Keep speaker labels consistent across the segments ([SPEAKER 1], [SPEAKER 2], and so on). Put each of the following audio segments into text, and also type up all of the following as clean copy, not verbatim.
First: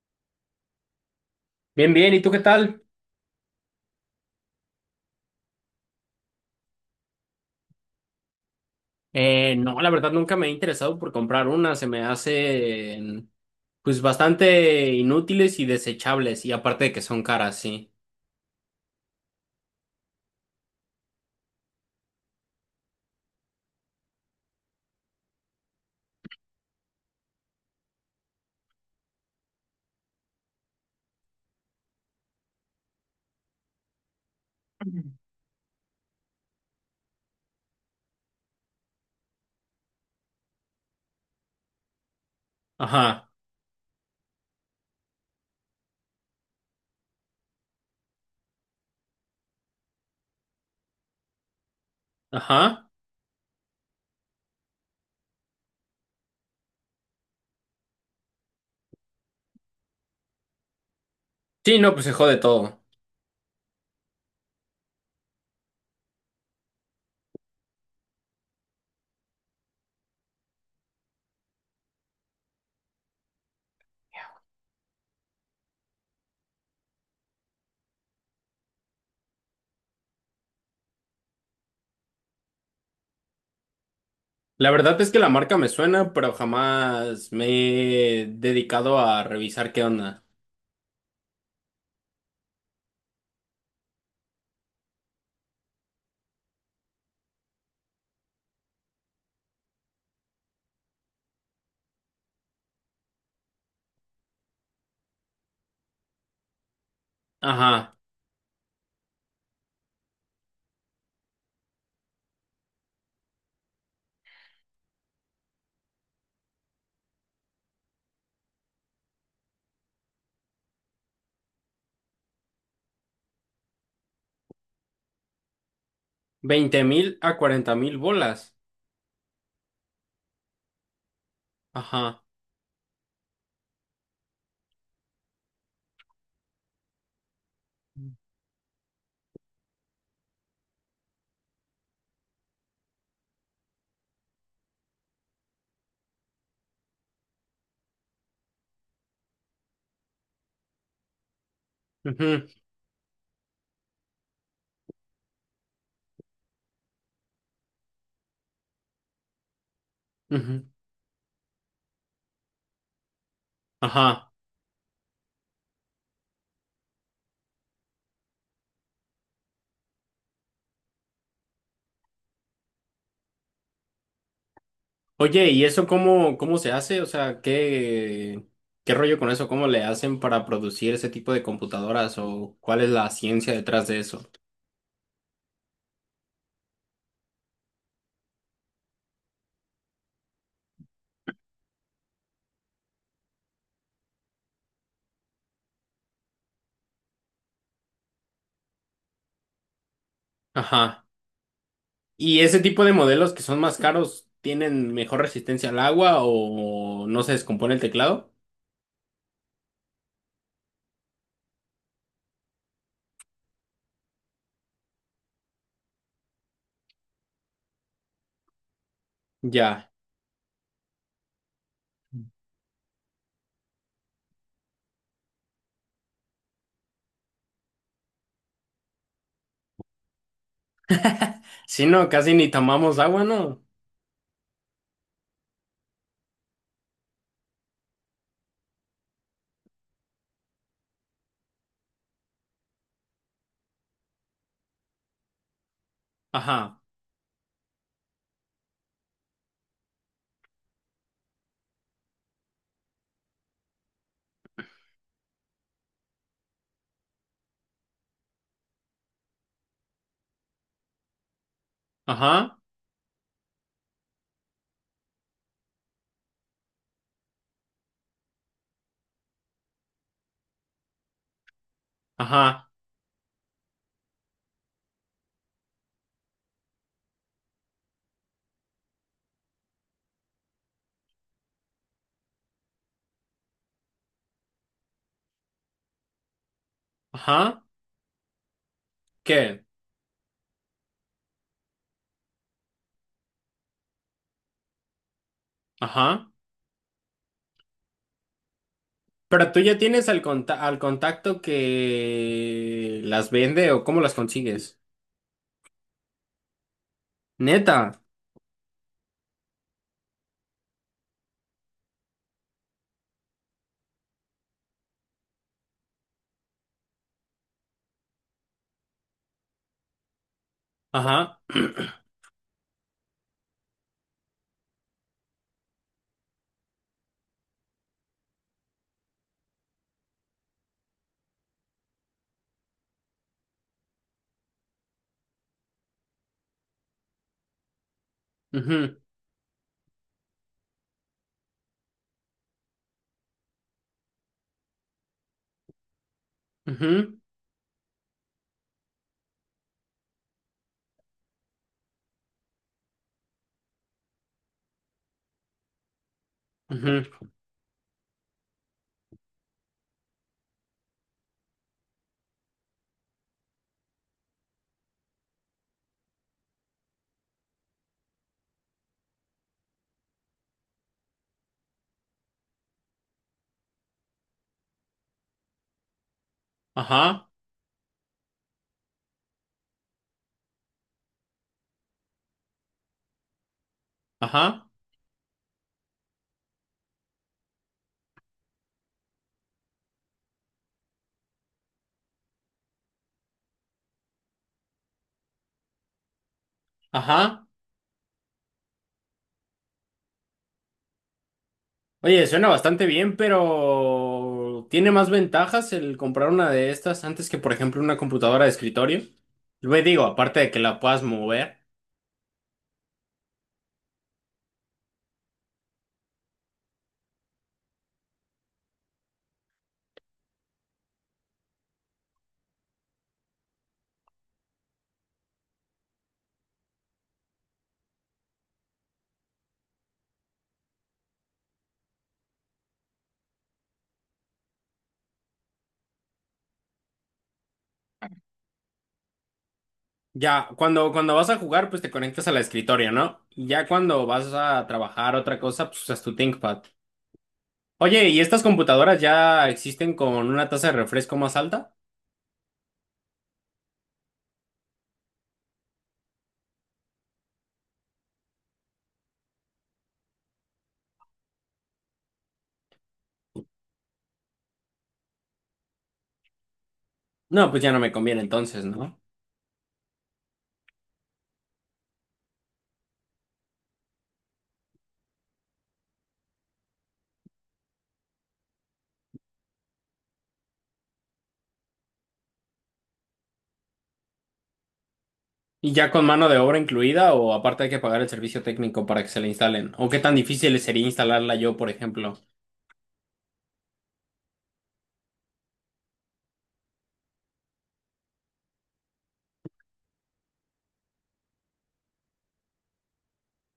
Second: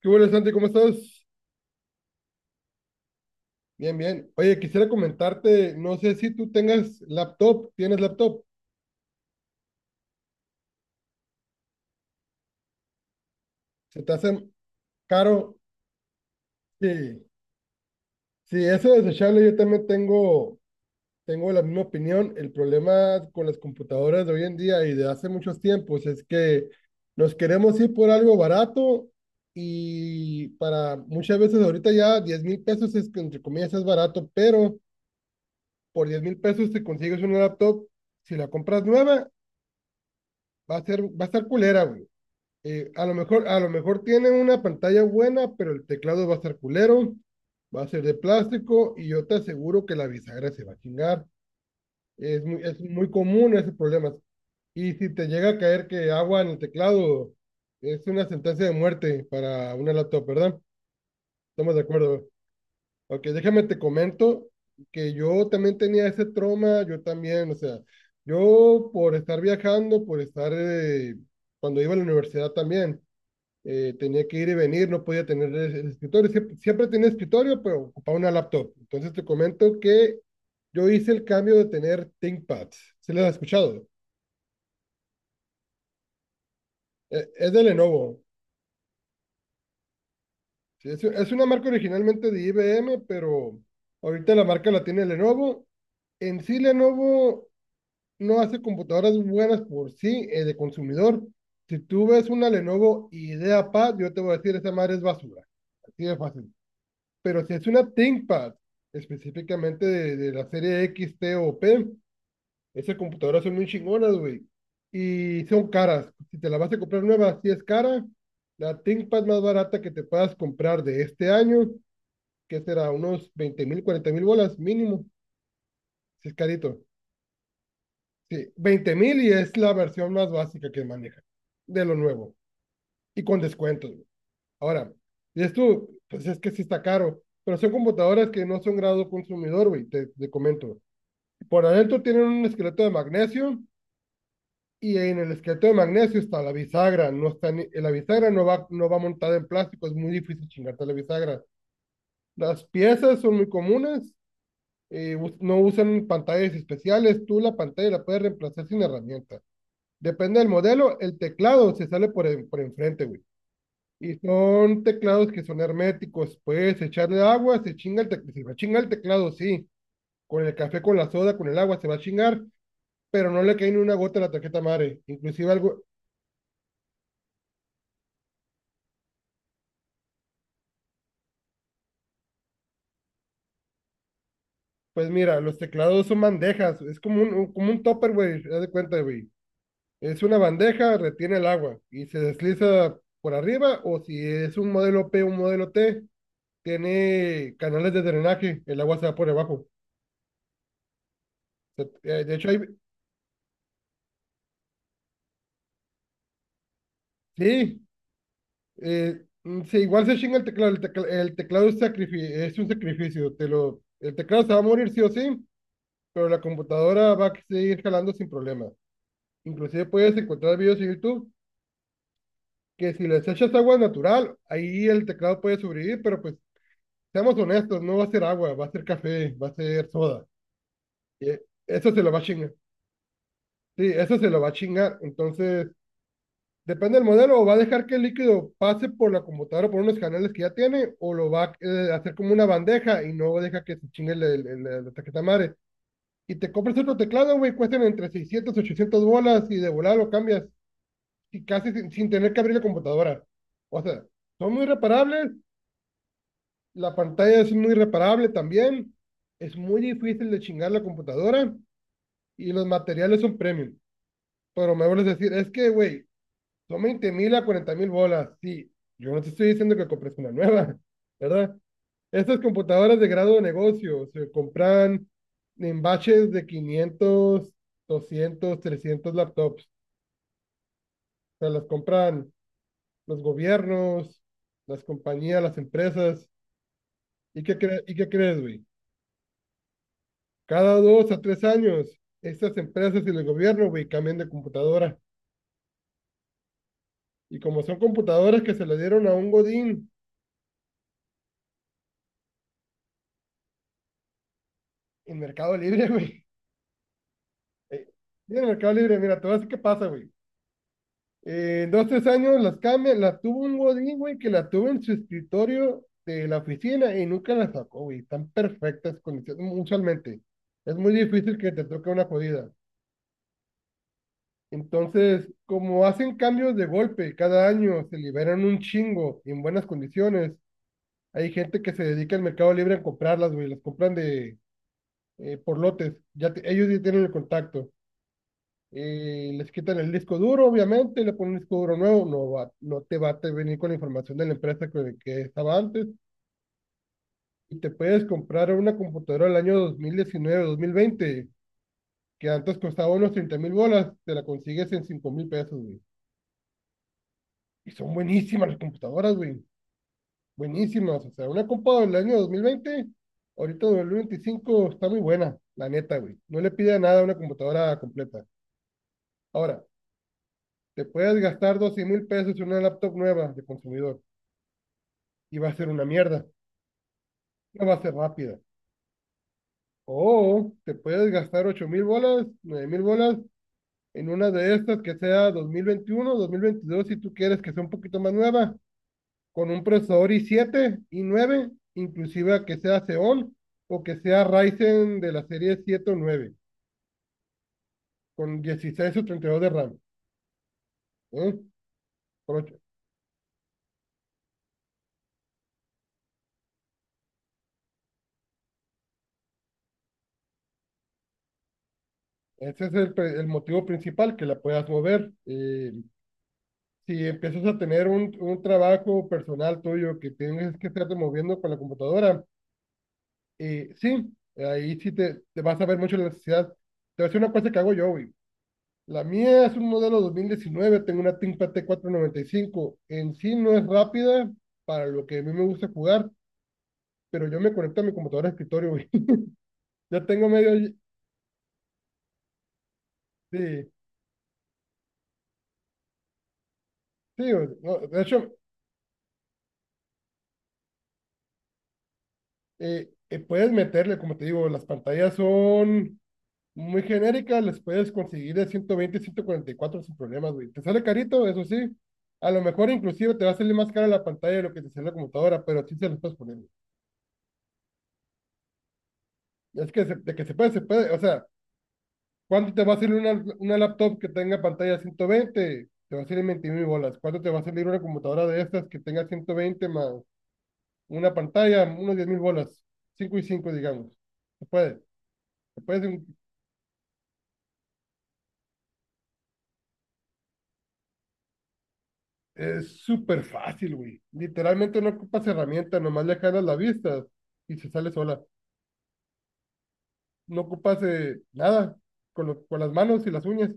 [SPEAKER 1] ¿Qué hubo, Santi? ¿Cómo estás?
[SPEAKER 2] Bien, bien, ¿y tú qué tal?
[SPEAKER 1] Bien, bien. Oye, quisiera comentarte, no sé si tú tengas laptop, ¿tienes laptop?
[SPEAKER 2] No, la verdad nunca me he interesado por comprar una, se me hacen
[SPEAKER 1] ¿Se
[SPEAKER 2] pues
[SPEAKER 1] te hace
[SPEAKER 2] bastante
[SPEAKER 1] caro?
[SPEAKER 2] inútiles y desechables y aparte de que son
[SPEAKER 1] Sí,
[SPEAKER 2] caras, sí.
[SPEAKER 1] sí, eso es desechable, yo también tengo, tengo la misma opinión. El problema con las computadoras de hoy en día y de hace muchos tiempos es que nos queremos ir por algo barato y para muchas veces ahorita ya 10 mil pesos es, que, entre comillas es barato, pero por 10 mil pesos te consigues una laptop, si la compras nueva va a ser, va a estar culera, güey. A lo
[SPEAKER 2] Ajá,
[SPEAKER 1] mejor, a lo mejor tiene una pantalla buena, pero el teclado va a estar culero, va a ser de plástico y yo te aseguro que la bisagra se va a chingar. Es
[SPEAKER 2] ajá.
[SPEAKER 1] muy común ese problema. Y si te llega a caer que agua en el teclado, es una sentencia de muerte para una laptop, ¿verdad? Estamos
[SPEAKER 2] Sí,
[SPEAKER 1] de
[SPEAKER 2] no, pues se
[SPEAKER 1] acuerdo.
[SPEAKER 2] jode todo.
[SPEAKER 1] Ok, déjame te comento que yo también tenía ese trauma, yo también, o sea, yo por estar viajando, por estar, cuando iba a la universidad también, tenía que ir y venir, no podía tener el escritorio, siempre, siempre tenía escritorio, pero ocupaba una laptop. Entonces te comento que yo hice el cambio de tener ThinkPads, ¿sí les has escuchado?
[SPEAKER 2] La verdad es que la marca me suena, pero jamás me
[SPEAKER 1] Es de Lenovo.
[SPEAKER 2] he dedicado a revisar qué onda.
[SPEAKER 1] Sí, es una marca originalmente de IBM, pero ahorita la marca la tiene Lenovo. En sí, Lenovo no hace computadoras buenas por sí, de consumidor. Si tú ves una Lenovo IdeaPad, yo te voy a decir, esa madre es basura. Así de fácil. Pero si es una
[SPEAKER 2] Ajá.
[SPEAKER 1] ThinkPad, específicamente de la serie X, T o P, esas computadoras son muy chingonas, güey. Y son caras. Si te la vas a comprar nueva, sí es cara. La ThinkPad más barata que te puedas comprar de este año, que será unos 20 mil, 40 mil bolas mínimo, si es carito.
[SPEAKER 2] 20.000 a 40.000
[SPEAKER 1] Sí,
[SPEAKER 2] bolas.
[SPEAKER 1] 20 mil y es la versión más básica que maneja de lo
[SPEAKER 2] Ajá.
[SPEAKER 1] nuevo y con descuentos, güey. Ahora, y esto, pues es que sí está caro, pero son computadoras que no son grado consumidor, güey, te comento. Por adentro tienen un esqueleto de magnesio y en el esqueleto de magnesio está la bisagra, no está ni- la bisagra no va, no va montada en plástico, es muy difícil chingarte la bisagra.
[SPEAKER 2] Ujú,
[SPEAKER 1] Las piezas son muy comunes, us- no usan pantallas especiales, tú la pantalla la puedes reemplazar sin herramienta. Depende del
[SPEAKER 2] ujú,
[SPEAKER 1] modelo, el teclado se sale por, en- por enfrente, güey. Y
[SPEAKER 2] ajá.
[SPEAKER 1] son teclados que son herméticos. Puedes echarle agua, se chinga el teclado. Se va a chingar el teclado, sí. Con el café, con la soda, con el agua, se va a chingar, pero no le cae ni una gota a la tarjeta madre.
[SPEAKER 2] Oye,
[SPEAKER 1] Inclusive
[SPEAKER 2] ¿y
[SPEAKER 1] algo,
[SPEAKER 2] eso cómo se hace? O sea, ¿qué rollo con eso? ¿Cómo le hacen para producir ese tipo de computadoras o cuál es la ciencia detrás de eso?
[SPEAKER 1] pues mira, los teclados son bandejas. Es como un- como un topper, güey. Haz de cuenta, güey. Es una bandeja, retiene el agua y se desliza por arriba. O si es un modelo P, un modelo T, tiene canales de drenaje, el agua se va por debajo.
[SPEAKER 2] Ajá.
[SPEAKER 1] Se- de
[SPEAKER 2] ¿Y
[SPEAKER 1] hecho, hay,
[SPEAKER 2] ese tipo de modelos que son más caros tienen mejor resistencia al agua o no se descompone el
[SPEAKER 1] sí,
[SPEAKER 2] teclado?
[SPEAKER 1] sí, igual se chinga el teclado. El, tecla- el teclado es, sacrifi- es un sacrificio. Te lo, el teclado se va a morir sí o sí, pero la computadora va a seguir jalando sin problema. Inclusive
[SPEAKER 2] Ya.
[SPEAKER 1] puedes encontrar videos en YouTube que si les echas agua natural, ahí el teclado puede sobrevivir, pero pues seamos honestos, no va a ser agua, va a ser café, va a ser soda. Eh,
[SPEAKER 2] Si
[SPEAKER 1] Eso se
[SPEAKER 2] no,
[SPEAKER 1] lo va a
[SPEAKER 2] casi ni
[SPEAKER 1] chingar.
[SPEAKER 2] tomamos agua, ¿no?
[SPEAKER 1] Sí, eso se lo va a chingar. Entonces, depende del modelo, o va a dejar que el líquido pase por la computadora, por unos canales que ya tiene, o lo va a hacer como una bandeja y no deja que se chingue el- la tarjeta madre. Y te compras
[SPEAKER 2] Ajá,
[SPEAKER 1] otro teclado, güey, cuestan entre 600, 800 bolas y de volada lo cambias, y casi sin tener que abrir la computadora. O sea, son muy reparables, la pantalla es muy reparable también, es muy difícil de chingar la computadora y
[SPEAKER 2] ajá,
[SPEAKER 1] los materiales son premium. Pero me vuelves a decir, es que, güey, son 20 mil a 40 mil bolas. Sí, yo no te estoy diciendo que compres una nueva, ¿verdad? Estas
[SPEAKER 2] ajá,
[SPEAKER 1] computadoras de grado de negocio se compran en batches de 500 200 300 laptops. O sea, las compran los gobiernos, las compañías, las empresas. ¿Y qué,
[SPEAKER 2] ajá.
[SPEAKER 1] cre- y qué crees, güey?
[SPEAKER 2] ¿Qué?
[SPEAKER 1] Cada 2 a 3 años, estas empresas y el gobierno, güey, cambian de computadora.
[SPEAKER 2] Ajá.
[SPEAKER 1] Y como son computadoras que se le dieron a un
[SPEAKER 2] Pero tú ya
[SPEAKER 1] Godín
[SPEAKER 2] tienes al al contacto que las vende o cómo las consigues.
[SPEAKER 1] en Mercado Libre, güey.
[SPEAKER 2] Neta.
[SPEAKER 1] Eh, Mira, Mercado Libre, mira, te voy a decir qué pasa, güey. En 2, 3 años las cambian, las tuvo un godín, güey, que la tuvo en su escritorio de la oficina y nunca la sacó, güey. Están perfectas condiciones, usualmente. Es muy difícil
[SPEAKER 2] Ajá.
[SPEAKER 1] que te toque una jodida. Entonces, como hacen cambios de golpe cada año, se liberan un chingo y en buenas condiciones. Hay gente que se dedica al Mercado Libre a comprarlas, güey, las compran de por lotes. Ya te- ellos ya tienen el contacto.
[SPEAKER 2] Ujú,
[SPEAKER 1] Les quitan el disco duro, obviamente, le ponen un disco duro nuevo, no va, no te va a te venir con la información de la empresa que estaba antes,
[SPEAKER 2] ujú,
[SPEAKER 1] y te puedes comprar una computadora del año dos mil diecinueve dos mil veinte que antes costaba unos 30 mil bolas, te la consigues en 5 mil pesos, güey.
[SPEAKER 2] ujú.
[SPEAKER 1] Y son buenísimas las computadoras, güey, buenísimas, o sea, una computadora del año 2020, ahorita 2025 está muy buena, la neta, güey, no le pide nada a una computadora completa. Ahora, te puedes gastar 12 mil pesos en una laptop nueva de consumidor y va a ser una mierda.
[SPEAKER 2] Ajá,
[SPEAKER 1] No va a ser rápida. O te puedes gastar 8 mil bolas, 9 mil bolas en una de
[SPEAKER 2] ajá,
[SPEAKER 1] estas que sea dos mil veintiuno dos mil veintidós si tú quieres que sea un poquito más nueva, con un procesador i7 i9 inclusive que sea Xeon o que sea Ryzen de la serie 7 o 9
[SPEAKER 2] ajá.
[SPEAKER 1] con 16 o 32 de RAM. ¿Eh?
[SPEAKER 2] Oye,
[SPEAKER 1] Por
[SPEAKER 2] suena
[SPEAKER 1] ocho-
[SPEAKER 2] bastante bien, pero ¿tiene más ventajas el comprar una de estas antes que, por ejemplo, una computadora de escritorio? Lo digo, aparte de que la puedas mover.
[SPEAKER 1] Ese es el, pre- el motivo principal, que la puedas mover. Si empiezas a tener un trabajo personal tuyo que tienes que estarte moviendo con la computadora, sí, ahí sí te vas a ver mucho la necesidad. Te voy a decir una cosa que hago yo, güey. La mía es un modelo 2019, tengo una ThinkPad T495. En sí no es rápida para lo que a mí me gusta jugar, pero yo me conecto a mi computadora de escritorio, güey. Ya tengo
[SPEAKER 2] Ya,
[SPEAKER 1] medio...
[SPEAKER 2] cuando vas a jugar, pues te conectas a la escritorio, ¿no? Y ya
[SPEAKER 1] Sí,
[SPEAKER 2] cuando vas a trabajar otra cosa, pues usas tu ThinkPad.
[SPEAKER 1] sí, güey. No, de
[SPEAKER 2] Oye, ¿y
[SPEAKER 1] hecho,
[SPEAKER 2] estas computadoras ya existen con una tasa de refresco más alta?
[SPEAKER 1] puedes meterle, como te digo, las pantallas son muy genérica, las puedes conseguir de 120 144 sin problemas, güey. Te sale carito, eso sí. A lo mejor inclusive te va a salir más cara la pantalla de lo que te sale la computadora, pero sí se las puedes poner, güey.
[SPEAKER 2] No, pues ya no me conviene entonces, ¿no?
[SPEAKER 1] Es que se- de que se puede, se puede. O sea, ¿cuánto te va a salir una laptop que tenga pantalla 120? Te va a salir 20 mil bolas. ¿Cuánto te va a salir una computadora de estas que tenga 120 más una pantalla? Unos 10 mil bolas. Cinco y 5 digamos. Se puede. Se
[SPEAKER 2] ¿Y ya
[SPEAKER 1] puede.
[SPEAKER 2] con mano de obra incluida o aparte hay que pagar el servicio técnico para que se la instalen? ¿O qué tan difícil sería instalarla yo, por ejemplo?
[SPEAKER 1] Es súper fácil, güey. Literalmente no ocupas herramienta, nomás le jalas la vista y se sale sola. No ocupas nada con, lo- con las manos y las uñas.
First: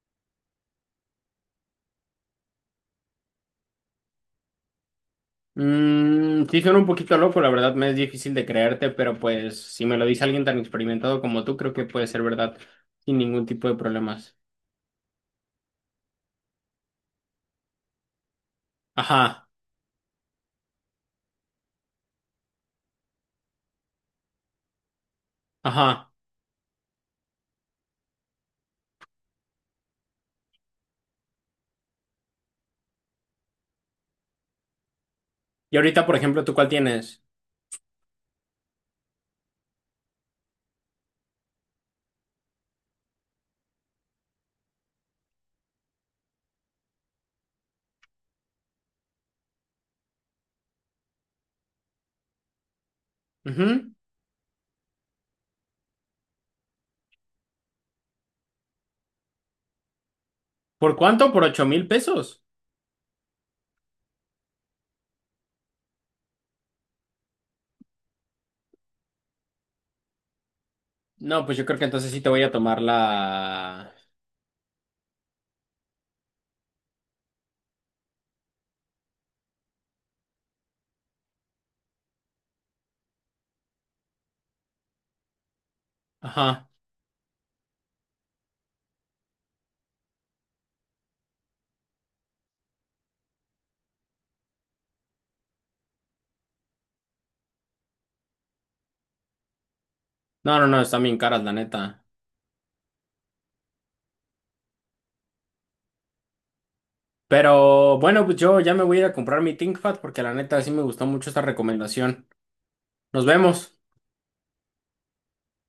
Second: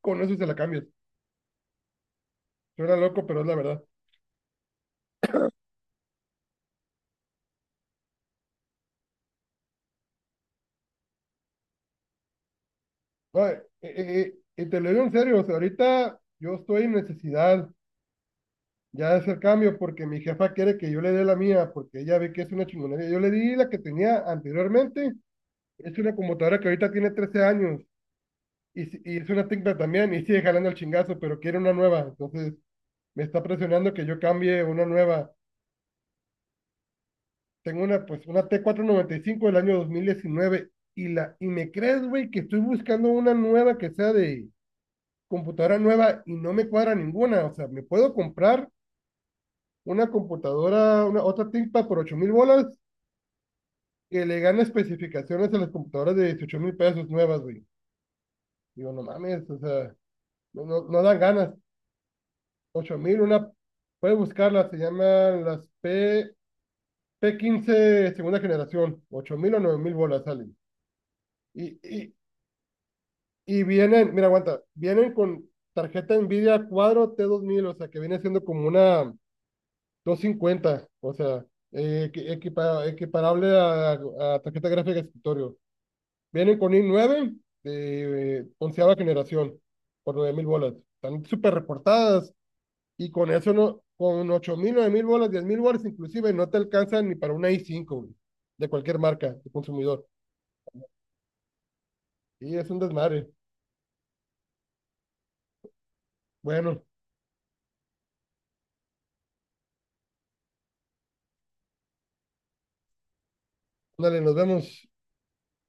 [SPEAKER 1] Con eso se la cambias. Suena loco, pero es la verdad.
[SPEAKER 2] Mm, sí, suena un poquito loco, la verdad me es difícil de creerte, pero pues si me lo dice alguien tan experimentado como tú, creo que puede ser verdad sin ningún
[SPEAKER 1] No,
[SPEAKER 2] tipo de problemas.
[SPEAKER 1] y te lo digo en serio, o sea, ahorita yo estoy en necesidad ya de hacer
[SPEAKER 2] Ajá,
[SPEAKER 1] cambio porque mi jefa quiere que yo le dé la mía porque ella ve que es una chingonería. Yo le di la que tenía anteriormente. Es
[SPEAKER 2] ajá.
[SPEAKER 1] una computadora que ahorita tiene 13 años si- y es una técnica también y sigue jalando el chingazo, pero quiere una nueva. Entonces, me está presionando que yo cambie una nueva.
[SPEAKER 2] Y ahorita, por ejemplo, ¿tú cuál tienes?
[SPEAKER 1] Tengo una, pues, una T495 del año 2019 y me crees, güey, que estoy buscando una nueva que sea de computadora nueva y no me cuadra ninguna. O sea, me puedo comprar una computadora, una otra ThinkPad por 8 mil bolas
[SPEAKER 2] Ujú.
[SPEAKER 1] que le gana especificaciones a las computadoras de 18 mil pesos nuevas, güey. Digo, no mames, o sea,
[SPEAKER 2] ¿Por
[SPEAKER 1] no dan
[SPEAKER 2] cuánto? ¿Por
[SPEAKER 1] ganas.
[SPEAKER 2] 8.000 pesos?
[SPEAKER 1] Ocho mil, una, puedes buscarlas, se llaman las P, P15 segunda generación, 8 mil o 9 mil bolas sale.
[SPEAKER 2] No, pues yo
[SPEAKER 1] Y,
[SPEAKER 2] creo que entonces
[SPEAKER 1] y,
[SPEAKER 2] sí te voy a tomar
[SPEAKER 1] y
[SPEAKER 2] la...
[SPEAKER 1] vienen, mira, aguanta, vienen con tarjeta Nvidia Quadro T2000, o sea, que viene siendo como una 250, o sea, equi- equipa- equiparable a tarjeta gráfica de escritorio. Vienen
[SPEAKER 2] Ajá.
[SPEAKER 1] con i9 de onceava generación, por 9 mil bolas. Están súper reportadas y con eso no, con 8 mil 9 mil bolas, 10 mil bolas inclusive, no te alcanzan ni para una i5 güey, de cualquier marca, de consumidor.
[SPEAKER 2] No, no, no, están bien caras, la neta.
[SPEAKER 1] Y es un desmadre. Bueno,
[SPEAKER 2] Pero bueno, pues yo ya me voy a ir a comprar mi ThinkPad porque la neta sí me gustó mucho esta recomendación. Nos vemos.
[SPEAKER 1] dale, nos vemos.